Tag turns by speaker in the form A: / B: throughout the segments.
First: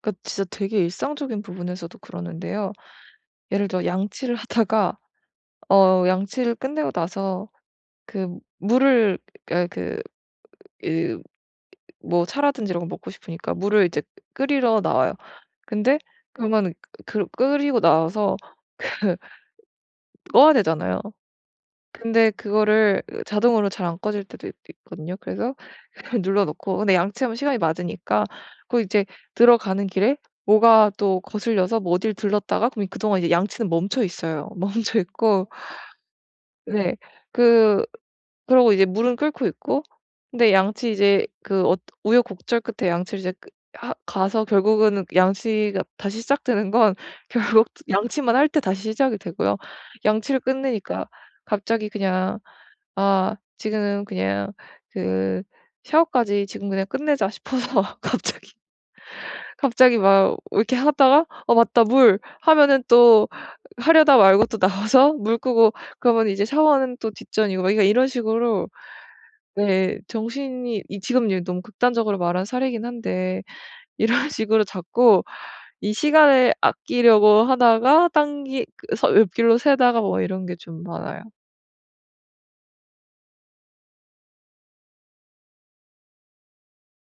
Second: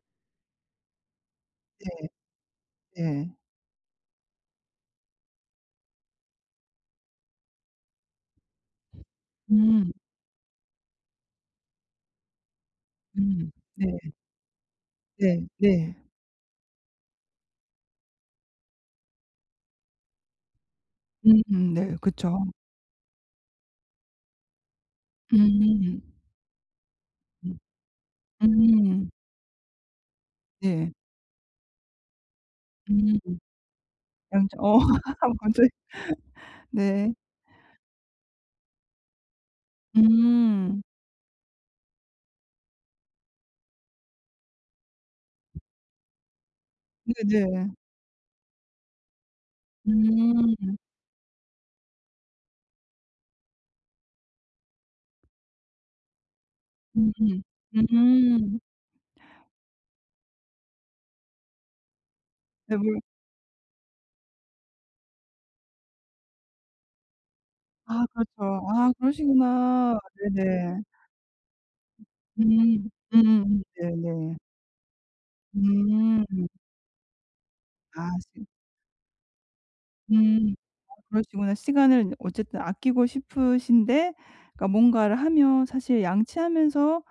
A: 그 진짜 되게 일상적인 부분에서도
B: 네.
A: 그러는데요.
B: 네.
A: 예를 들어 양치를 하다가 어 양치를 끝내고 나서 그 물을 아
B: 음.
A: 그 그 뭐 차라든지 이런 걸 먹고
B: 음.
A: 싶으니까 물을
B: 네.
A: 이제 끓이러 나와요.
B: 네. 네.
A: 근데 그러면은 그 끓이고 나와서 그 꺼야 되잖아요.
B: 음 네
A: 근데
B: 그쵸.
A: 그거를 자동으로 잘 안 꺼질 때도 있 있거든요. 그래서
B: 음.
A: 그걸 눌러 놓고 근데 양치하면
B: 음.
A: 시간이 맞으니까 그리고 이제
B: 음.
A: 들어가는 길에 뭐가
B: 네.
A: 또 거슬려서 뭐 어딜 들렀다가 그럼 이
B: 음.
A: 그동안 이제 양치는 멈춰있어요.
B: 양치 어 함
A: 멈춰있고
B: 먼저 해.
A: 네.
B: 네.
A: 그 그러고 이제 물은 끓고 있고 근데
B: 음.
A: 양치 이제 그 어 우여곡절 끝에 양치를 이제 그 하 가서 결국은 양치가 다시 시작되는 건 결국
B: 네네.
A: 양치만 할 때 다시 시작이 되고요. 양치를
B: 음.
A: 끝내니까 갑자기 그냥 '아 지금은 그냥 그 샤워까지 지금 그냥 끝내자.'
B: 음음.
A: 싶어서 갑자기,
B: 음.
A: 갑자기 막 이렇게 하다가 '어 맞다 물.' 하면은
B: 배불
A: 또 하려다 말고 또 나와서 물 끄고 그러면 이제 샤워는 또 뒷전이고 막 그러니까
B: 아
A: 이런
B: 그렇죠.
A: 식으로
B: 아 그러시구나.
A: 네
B: 네네.
A: 정신이 이 지금 예 너무 극단적으로 말한 사례이긴
B: 음.
A: 한데
B: 음.
A: 이런
B: 네네.
A: 식으로 자꾸 이
B: 음.
A: 시간을 아끼려고
B: 아
A: 하다가
B: 시
A: 딴길 그래서 옆길로 새다가 뭐 이런 게
B: 음
A: 좀
B: 어
A: 많아요.
B: 그러시구나. 시간을 어쨌든 아끼고 싶으신데 그러니까 뭔가를 하면 사실 양치하면서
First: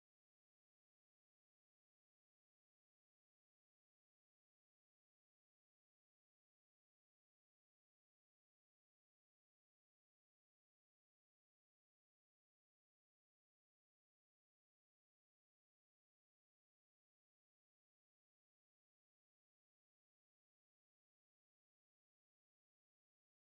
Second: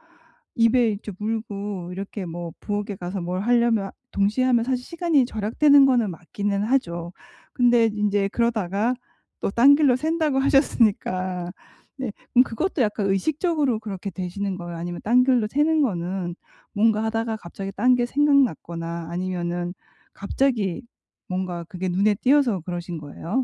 B: 입에 이제 물고 이렇게 뭐 부엌에 가서 뭘 하려면 동시에 하면 사실 시간이 절약되는 거는 맞기는 하죠. 근데 인제 그러다가 또 딴 길로 샌다고 하셨으니까. 네. 그럼 그것도 약간 의식적으로 그렇게 되시는 거예요? 아니면 딴 길로 새는 거는 뭔가 하다가 갑자기 딴 게 생각났거나 아니면은 갑자기 뭔가 그게 눈에 띄어서 그러신 거예요?